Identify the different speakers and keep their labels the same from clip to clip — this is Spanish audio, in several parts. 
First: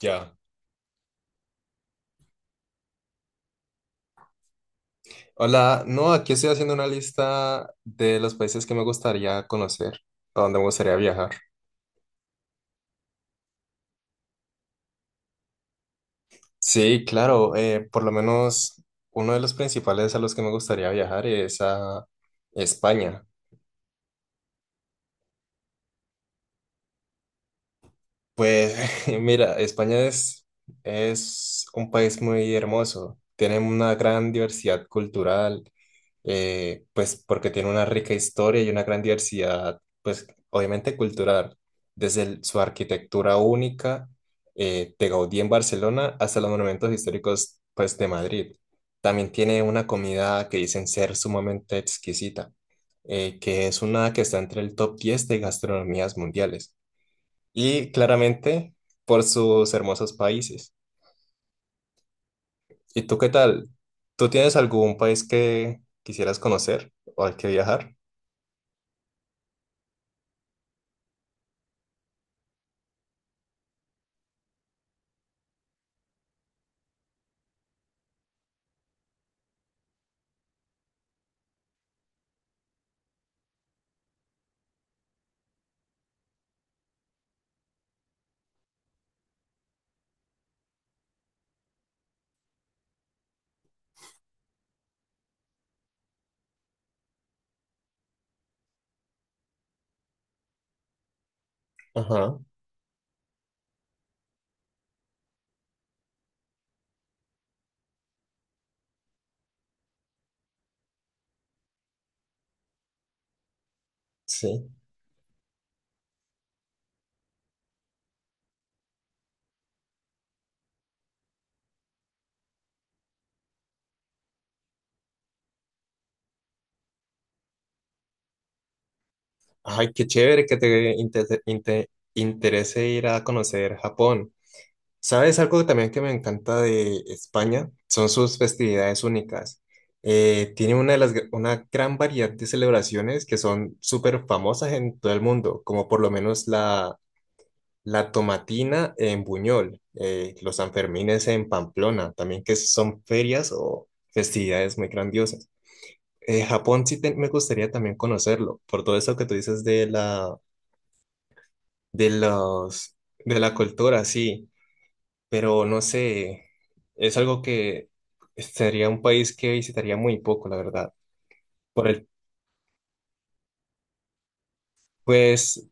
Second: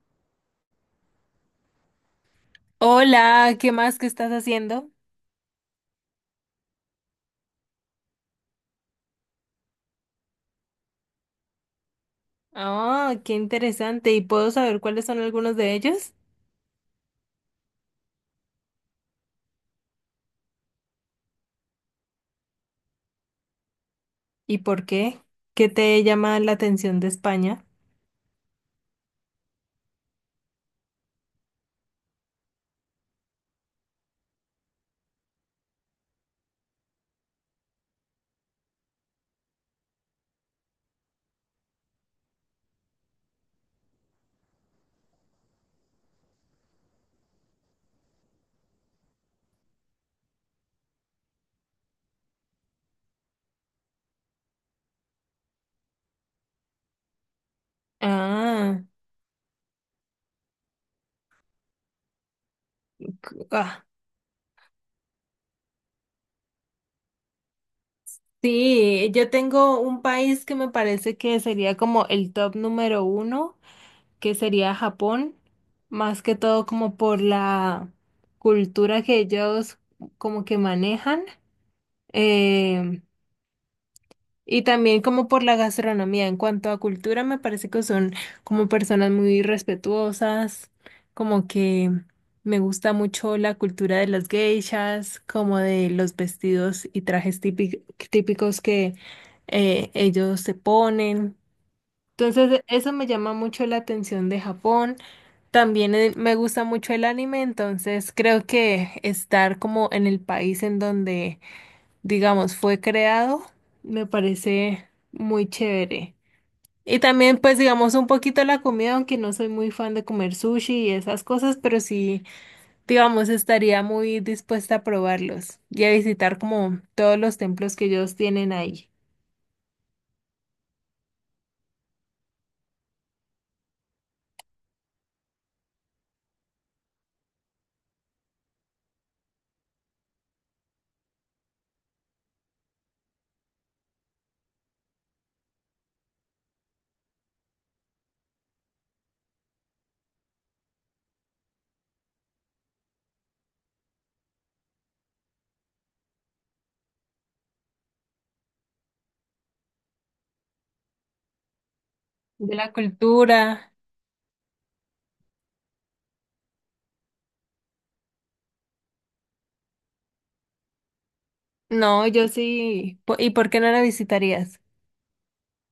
Speaker 1: Ya.
Speaker 2: Hola, ¿qué más que estás haciendo?
Speaker 1: Hola, no, aquí estoy haciendo una lista de los países que me gustaría conocer, a donde me gustaría viajar.
Speaker 2: Ah, qué interesante. ¿Y puedo saber cuáles son algunos de ellos?
Speaker 1: Sí, claro, por lo menos uno de los principales a los que me gustaría viajar es a España.
Speaker 2: ¿Y por qué? ¿Qué te llama la atención de España?
Speaker 1: Pues mira, es un país muy hermoso, tiene una gran diversidad cultural, pues porque tiene una rica historia y una gran diversidad, pues obviamente cultural, desde su arquitectura única de Gaudí en Barcelona hasta los monumentos históricos pues de Madrid. También tiene una comida que dicen ser sumamente exquisita, que es una que está entre el top 10 de gastronomías mundiales y claramente
Speaker 2: Ah,
Speaker 1: por sus hermosos países. ¿Y tú qué tal?
Speaker 2: ah,
Speaker 1: ¿Tú tienes algún país que quisieras conocer o al que viajar?
Speaker 2: sí, yo tengo un país que me parece que sería como el top número 1, que sería Japón, más que todo como por la cultura que ellos como que manejan. eh, Y también como por la gastronomía. En cuanto a cultura, me parece que son como personas muy respetuosas, como que me gusta mucho la cultura de las geishas, como de los vestidos y trajes típicos que ellos se ponen.
Speaker 1: Ajá.
Speaker 2: Entonces, eso me llama mucho la atención de Japón. También, me gusta mucho el anime, entonces creo que estar como en el país en donde, digamos, fue creado, me
Speaker 1: Sí.
Speaker 2: parece muy chévere. Y también, pues, digamos, un poquito la comida, aunque no soy muy fan de comer sushi y esas cosas, pero sí, digamos, estaría muy dispuesta a probarlos y a visitar como todos los templos que ellos tienen ahí,
Speaker 1: Ay, qué chévere que te interese ir a conocer Japón. ¿Sabes algo que también que me encanta de España? Son sus festividades únicas. Tiene una de las, una gran variedad de celebraciones que son súper famosas en todo el mundo, como por lo menos la tomatina en Buñol, los Sanfermines en Pamplona, también que son ferias o festividades muy grandiosas. Japón me gustaría también conocerlo, por todo eso que tú dices de la de
Speaker 2: de la
Speaker 1: los de la
Speaker 2: cultura.
Speaker 1: cultura, sí, pero no sé, es algo que sería un país que visitaría muy poco, la verdad. Por
Speaker 2: No,
Speaker 1: el,
Speaker 2: yo sí. ¿Y por qué no la visitarías?
Speaker 1: pues,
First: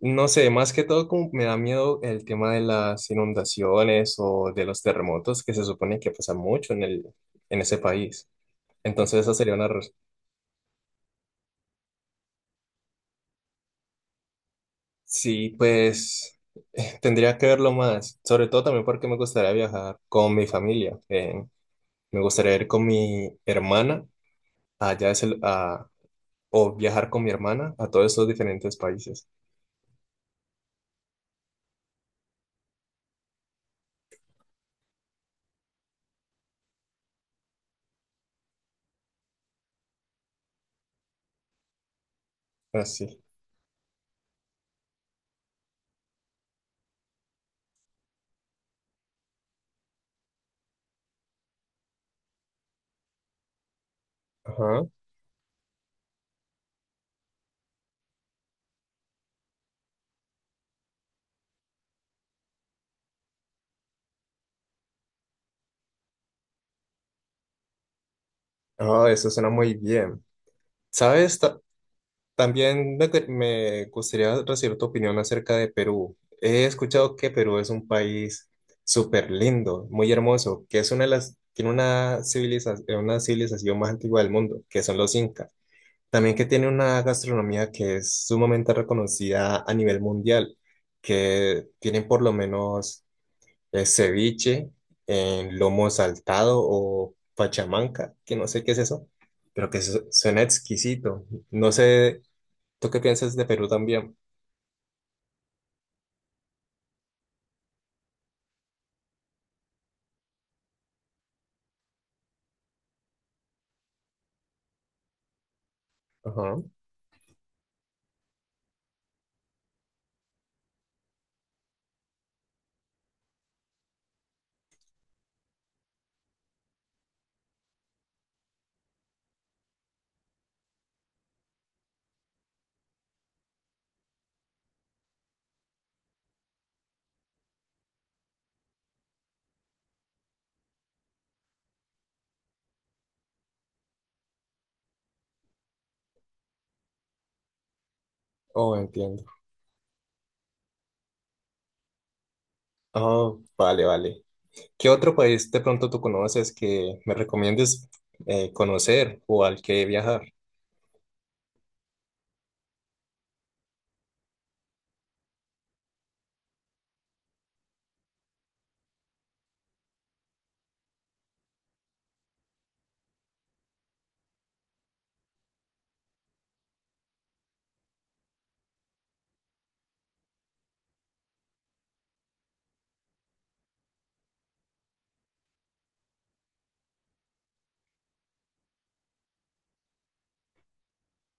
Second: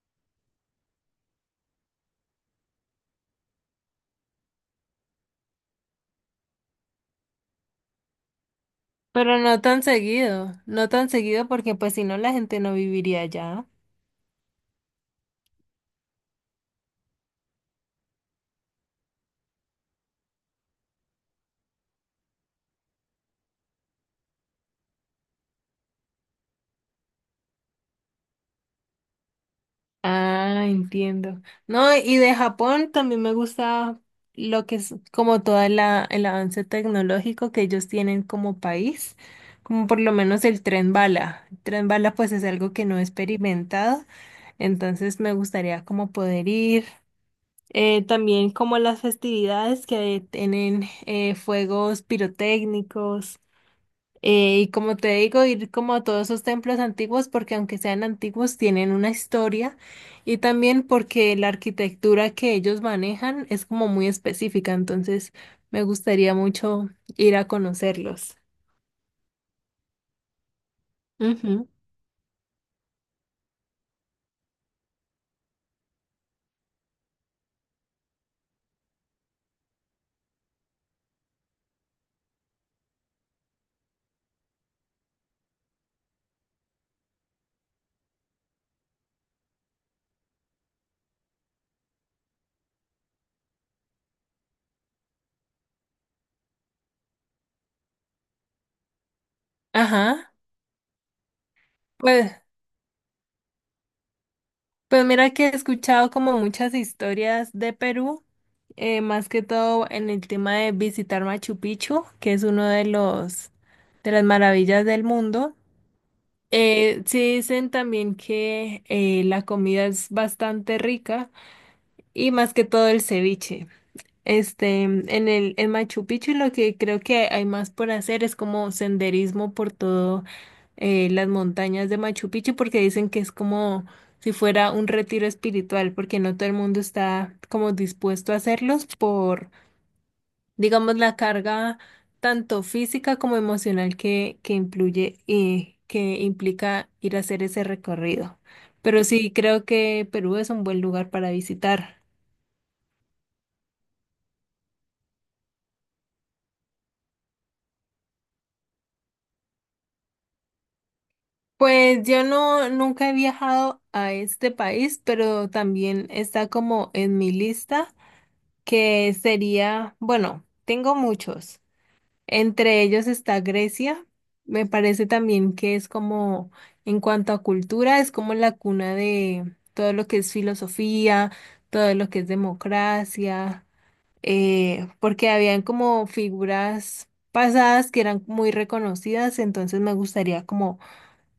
Speaker 1: no sé, más que todo como me da miedo el tema de las inundaciones o de los terremotos que se supone que pasa mucho en en ese país. Entonces esa
Speaker 2: Pero
Speaker 1: sería
Speaker 2: no
Speaker 1: una
Speaker 2: tan seguido, no tan seguido, porque pues si no la gente no viviría allá.
Speaker 1: Sí, pues tendría que verlo más, sobre todo también porque me gustaría viajar con mi familia. Me gustaría ir con mi hermana allá es el, o viajar con mi hermana a todos esos diferentes países.
Speaker 2: Ah, entiendo. No, y de Japón también me gusta lo que es como todo el avance tecnológico que ellos tienen como país, como por lo menos el tren bala. El tren bala pues es algo que no he
Speaker 1: Así.
Speaker 2: experimentado, entonces me gustaría como poder ir. También como las festividades que tienen, fuegos pirotécnicos. Y
Speaker 1: Ajá.
Speaker 2: como te digo, ir como a todos esos templos antiguos, porque aunque sean antiguos, tienen una historia, y también porque la arquitectura que ellos manejan es como muy específica, entonces me gustaría mucho ir a conocerlos.
Speaker 1: Ah, eso suena muy bien. ¿Sabes?
Speaker 2: Ujú.
Speaker 1: También me gustaría recibir tu opinión acerca de Perú. He escuchado que Perú es un país súper lindo, muy hermoso, que es una de las, tiene una civilización más antigua del mundo, que son los incas. También que tiene una gastronomía que es sumamente reconocida a nivel mundial, que tienen por lo menos el ceviche en lomo saltado o pachamanca, que no sé qué es eso, pero que
Speaker 2: Ajá.
Speaker 1: suena exquisito. No sé,
Speaker 2: Pues,
Speaker 1: ¿tú qué piensas de Perú también?
Speaker 2: pues mira que he escuchado como muchas historias de Perú. Más que todo en el tema de visitar Machu Picchu, que es uno de los, de las maravillas del mundo.
Speaker 1: Ajá.
Speaker 2: Sí dicen también que, la comida es bastante rica, y más que todo el ceviche. Este, en el, en Machu Picchu, lo que creo que hay más por hacer es como senderismo por todo, las montañas de Machu Picchu, porque dicen que es como si fuera un retiro espiritual, porque no todo el mundo está como dispuesto a hacerlos por, digamos, la carga tanto física como emocional que influye y que implica ir a hacer ese recorrido.
Speaker 1: Oh,
Speaker 2: Pero
Speaker 1: entiendo.
Speaker 2: sí, creo que Perú es un buen lugar para visitar.
Speaker 1: Oh, vale, vale. ¿Qué otro país de pronto tú conoces que me recomiendes conocer o al que viajar?
Speaker 2: Pues yo no, nunca he viajado a este país, pero también está como en mi lista, que sería, bueno, tengo muchos. Entre ellos está Grecia. Me parece también que es como, en cuanto a cultura, es como la cuna de todo lo que es filosofía, todo lo que es democracia. Porque habían como figuras pasadas que eran muy reconocidas, entonces me gustaría como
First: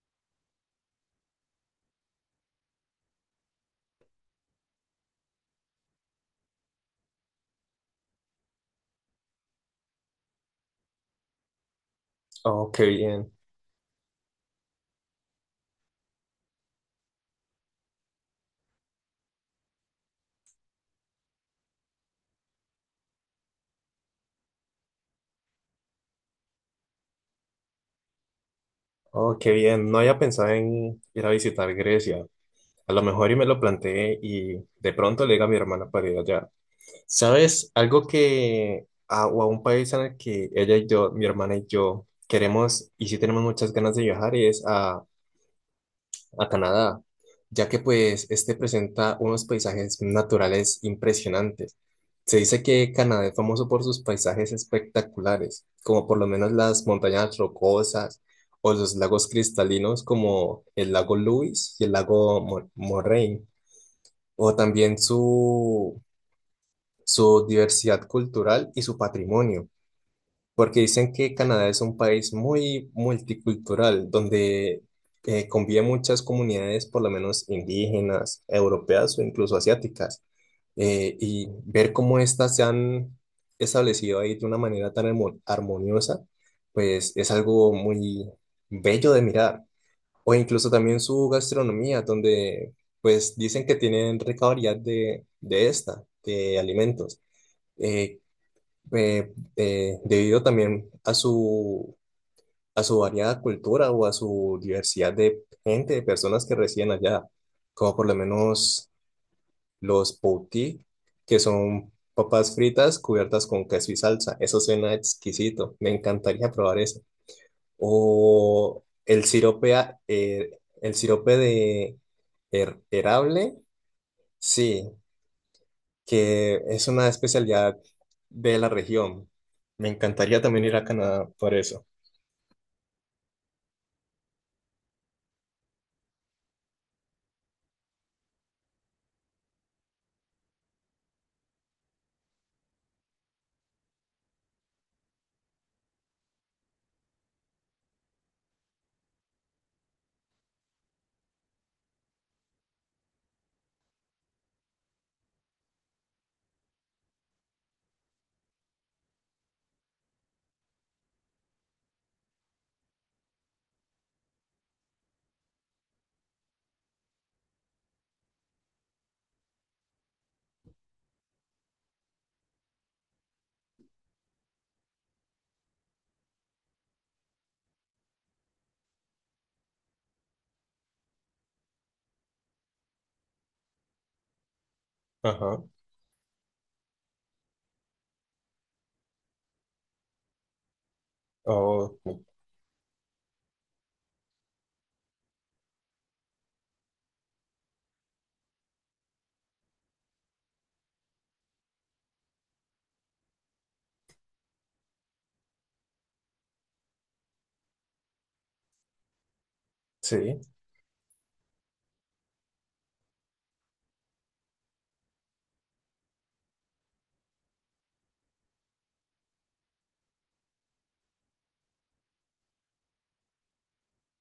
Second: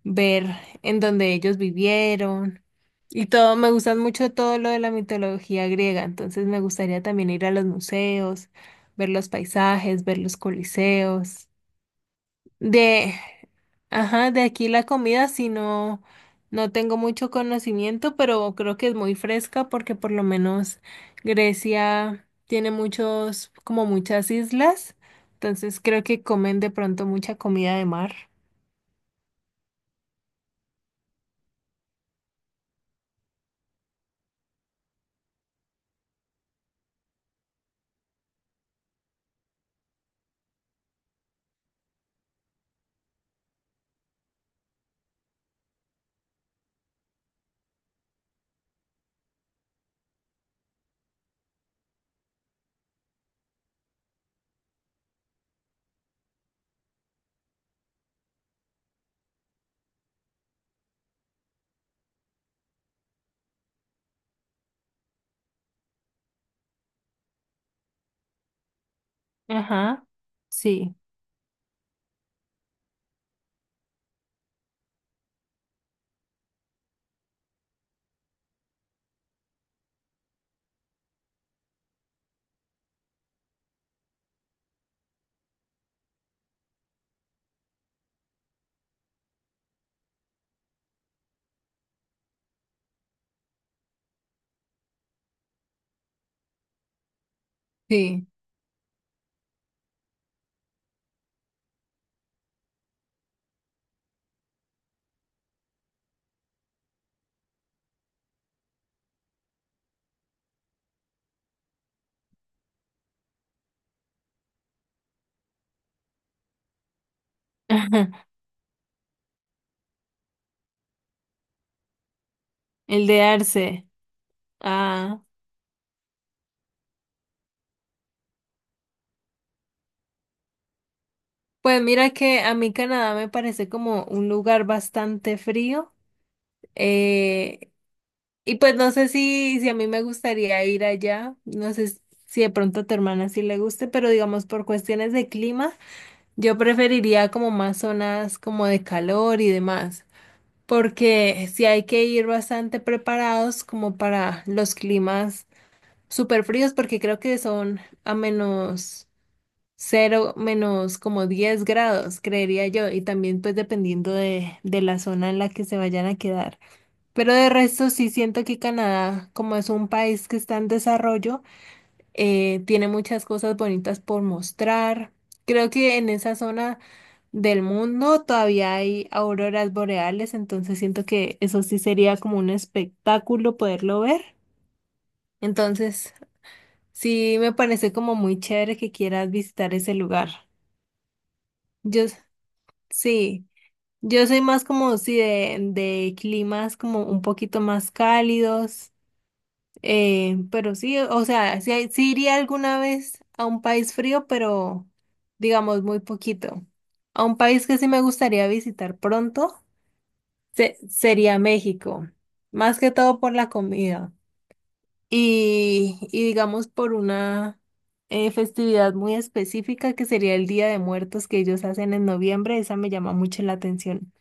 Speaker 2: ver en donde ellos vivieron y todo. Me gustan mucho todo lo de la mitología griega, entonces me gustaría también ir a los museos, ver los paisajes, ver los coliseos.
Speaker 1: Oh, qué
Speaker 2: De,
Speaker 1: bien.
Speaker 2: ajá, de aquí la comida, si no, no tengo mucho conocimiento, pero creo que es muy fresca porque por lo menos Grecia tiene muchos, como muchas islas, entonces creo que comen de pronto mucha comida de mar.
Speaker 1: Oh, qué bien. No había pensado en ir a visitar Grecia. A lo mejor y me lo planteé y de pronto le diga a mi hermana para ir allá. ¿Sabes? Algo que, a, o a un país en el que ella y yo, mi hermana y yo, queremos y sí tenemos muchas ganas de viajar es a Canadá, ya que pues este presenta unos paisajes naturales impresionantes. Se dice que Canadá es famoso por sus paisajes espectaculares, como por lo menos las montañas rocosas o los lagos cristalinos como el lago Louise y el lago Moraine, o también su diversidad cultural y su patrimonio,
Speaker 2: Ajá,
Speaker 1: porque
Speaker 2: sí,
Speaker 1: dicen que Canadá es un país muy multicultural, donde conviven muchas comunidades, por lo menos indígenas, europeas o incluso asiáticas, y ver cómo estas se han establecido ahí de una manera tan armoniosa, pues es algo muy bello de mirar. O incluso también su gastronomía, donde pues dicen que tienen rica variedad de alimentos eh,
Speaker 2: sí.
Speaker 1: debido también a a su variada cultura o a su diversidad de gente, de personas que residen allá, como por lo menos los poutí, que son papas fritas cubiertas con queso y salsa. Eso suena exquisito, me encantaría probar eso. O el sirope, el sirope de
Speaker 2: El de
Speaker 1: herable,
Speaker 2: Arce.
Speaker 1: sí,
Speaker 2: Ah,
Speaker 1: que es una especialidad de la región. Me encantaría también ir a Canadá por
Speaker 2: pues
Speaker 1: eso.
Speaker 2: mira que a mí Canadá me parece como un lugar bastante frío. eh, y pues no sé si, si a mí me gustaría ir allá. No sé si de pronto a tu hermana sí le guste, pero digamos por cuestiones de clima, yo preferiría como más zonas como de calor y demás. Porque sí hay que ir bastante preparados como para los climas súper fríos, porque creo que son a menos. Cero menos como 10 grados, creería yo, y también pues dependiendo de la zona en la que se vayan a quedar. Pero de resto sí siento que Canadá, como es un país que está en desarrollo, tiene muchas cosas bonitas por mostrar. Creo que en esa zona del mundo todavía hay auroras boreales, entonces siento que eso sí sería como un espectáculo poderlo ver.
Speaker 1: Ajá.
Speaker 2: Entonces sí me parece como muy chévere que quieras visitar ese lugar.
Speaker 1: Oh,
Speaker 2: Yo sí, yo soy más como sí de climas como un poquito más cálidos, pero sí, o sea, sí, sí iría alguna vez a un país frío, pero digamos muy poquito. A un país que sí me gustaría visitar pronto
Speaker 1: sí.
Speaker 2: sería México, más que todo por la comida y digamos por una, festividad muy específica que sería el Día de Muertos que ellos hacen en noviembre, esa me llama mucho la atención.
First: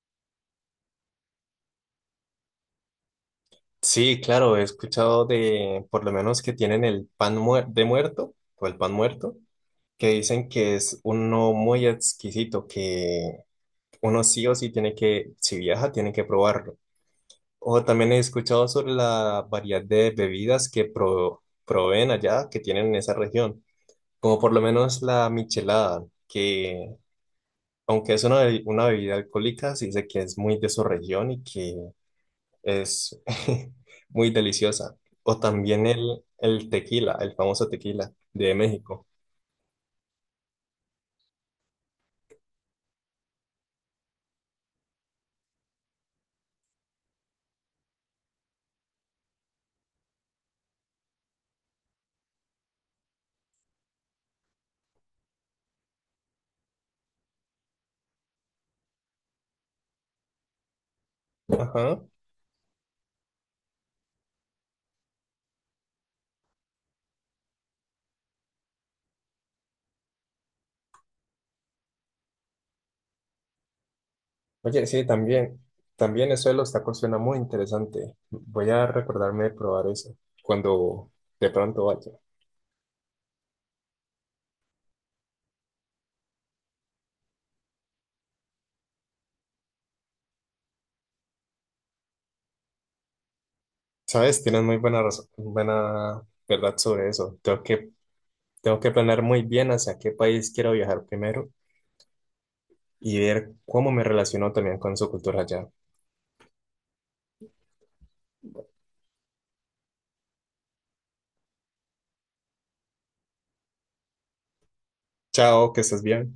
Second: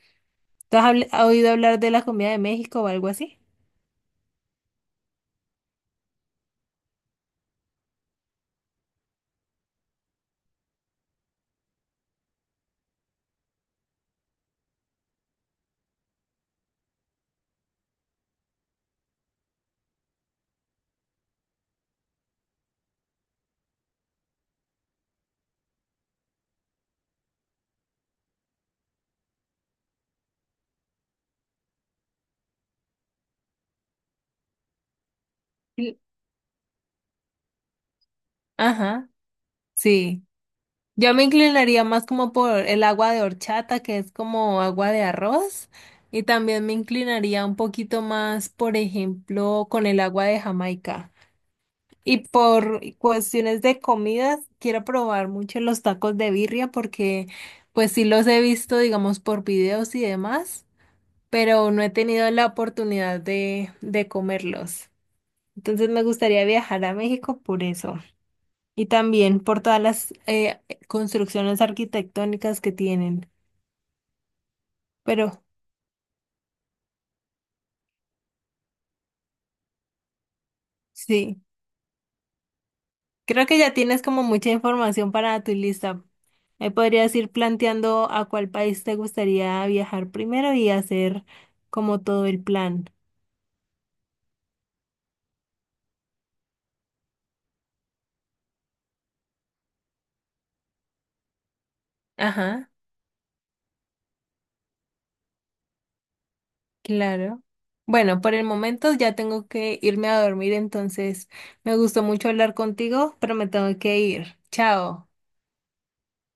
Speaker 2: ¿Tú has has oído hablar de la comida de México o algo así?
Speaker 1: Sí, claro, he escuchado de, por lo menos que tienen el pan muer- de muerto o el pan muerto, que dicen que es uno muy exquisito, que uno sí o sí tiene que, si viaja, tiene que probarlo. O también he escuchado sobre la variedad de bebidas que proveen allá, que tienen en esa región, como por lo menos la michelada, que aunque es una bebida alcohólica, se dice que es muy de su región y que es muy deliciosa. O también
Speaker 2: Sí.
Speaker 1: el tequila, el famoso tequila de México.
Speaker 2: Ajá, sí. Yo me inclinaría más como por el agua de horchata, que es como agua de arroz, y también me inclinaría un poquito más, por ejemplo, con el agua de Jamaica. Y por cuestiones de comidas, quiero probar mucho los tacos de birria, porque pues sí los he visto, digamos, por videos y demás, pero no he
Speaker 1: Ajá.
Speaker 2: tenido la oportunidad de comerlos. Entonces me gustaría viajar a México por eso, y también por todas las, construcciones arquitectónicas que tienen.
Speaker 1: Oye, sí,
Speaker 2: Pero
Speaker 1: también. También eso de los tacos suena muy interesante. Voy a recordarme de probar eso cuando
Speaker 2: sí,
Speaker 1: de pronto vaya.
Speaker 2: creo que ya tienes como mucha información para tu lista. Ahí podrías ir planteando a cuál país te gustaría viajar primero y hacer como todo el plan.
Speaker 1: Sabes, tienes muy buena razón, buena verdad sobre eso. Tengo que planear muy bien hacia qué país quiero viajar primero
Speaker 2: Ajá,
Speaker 1: y ver cómo me relaciono también con su cultura allá.
Speaker 2: claro. Bueno, por el momento ya tengo que irme a dormir, entonces me gustó mucho hablar contigo, pero me tengo que ir. Chao.
Speaker 1: Chao, que estés bien.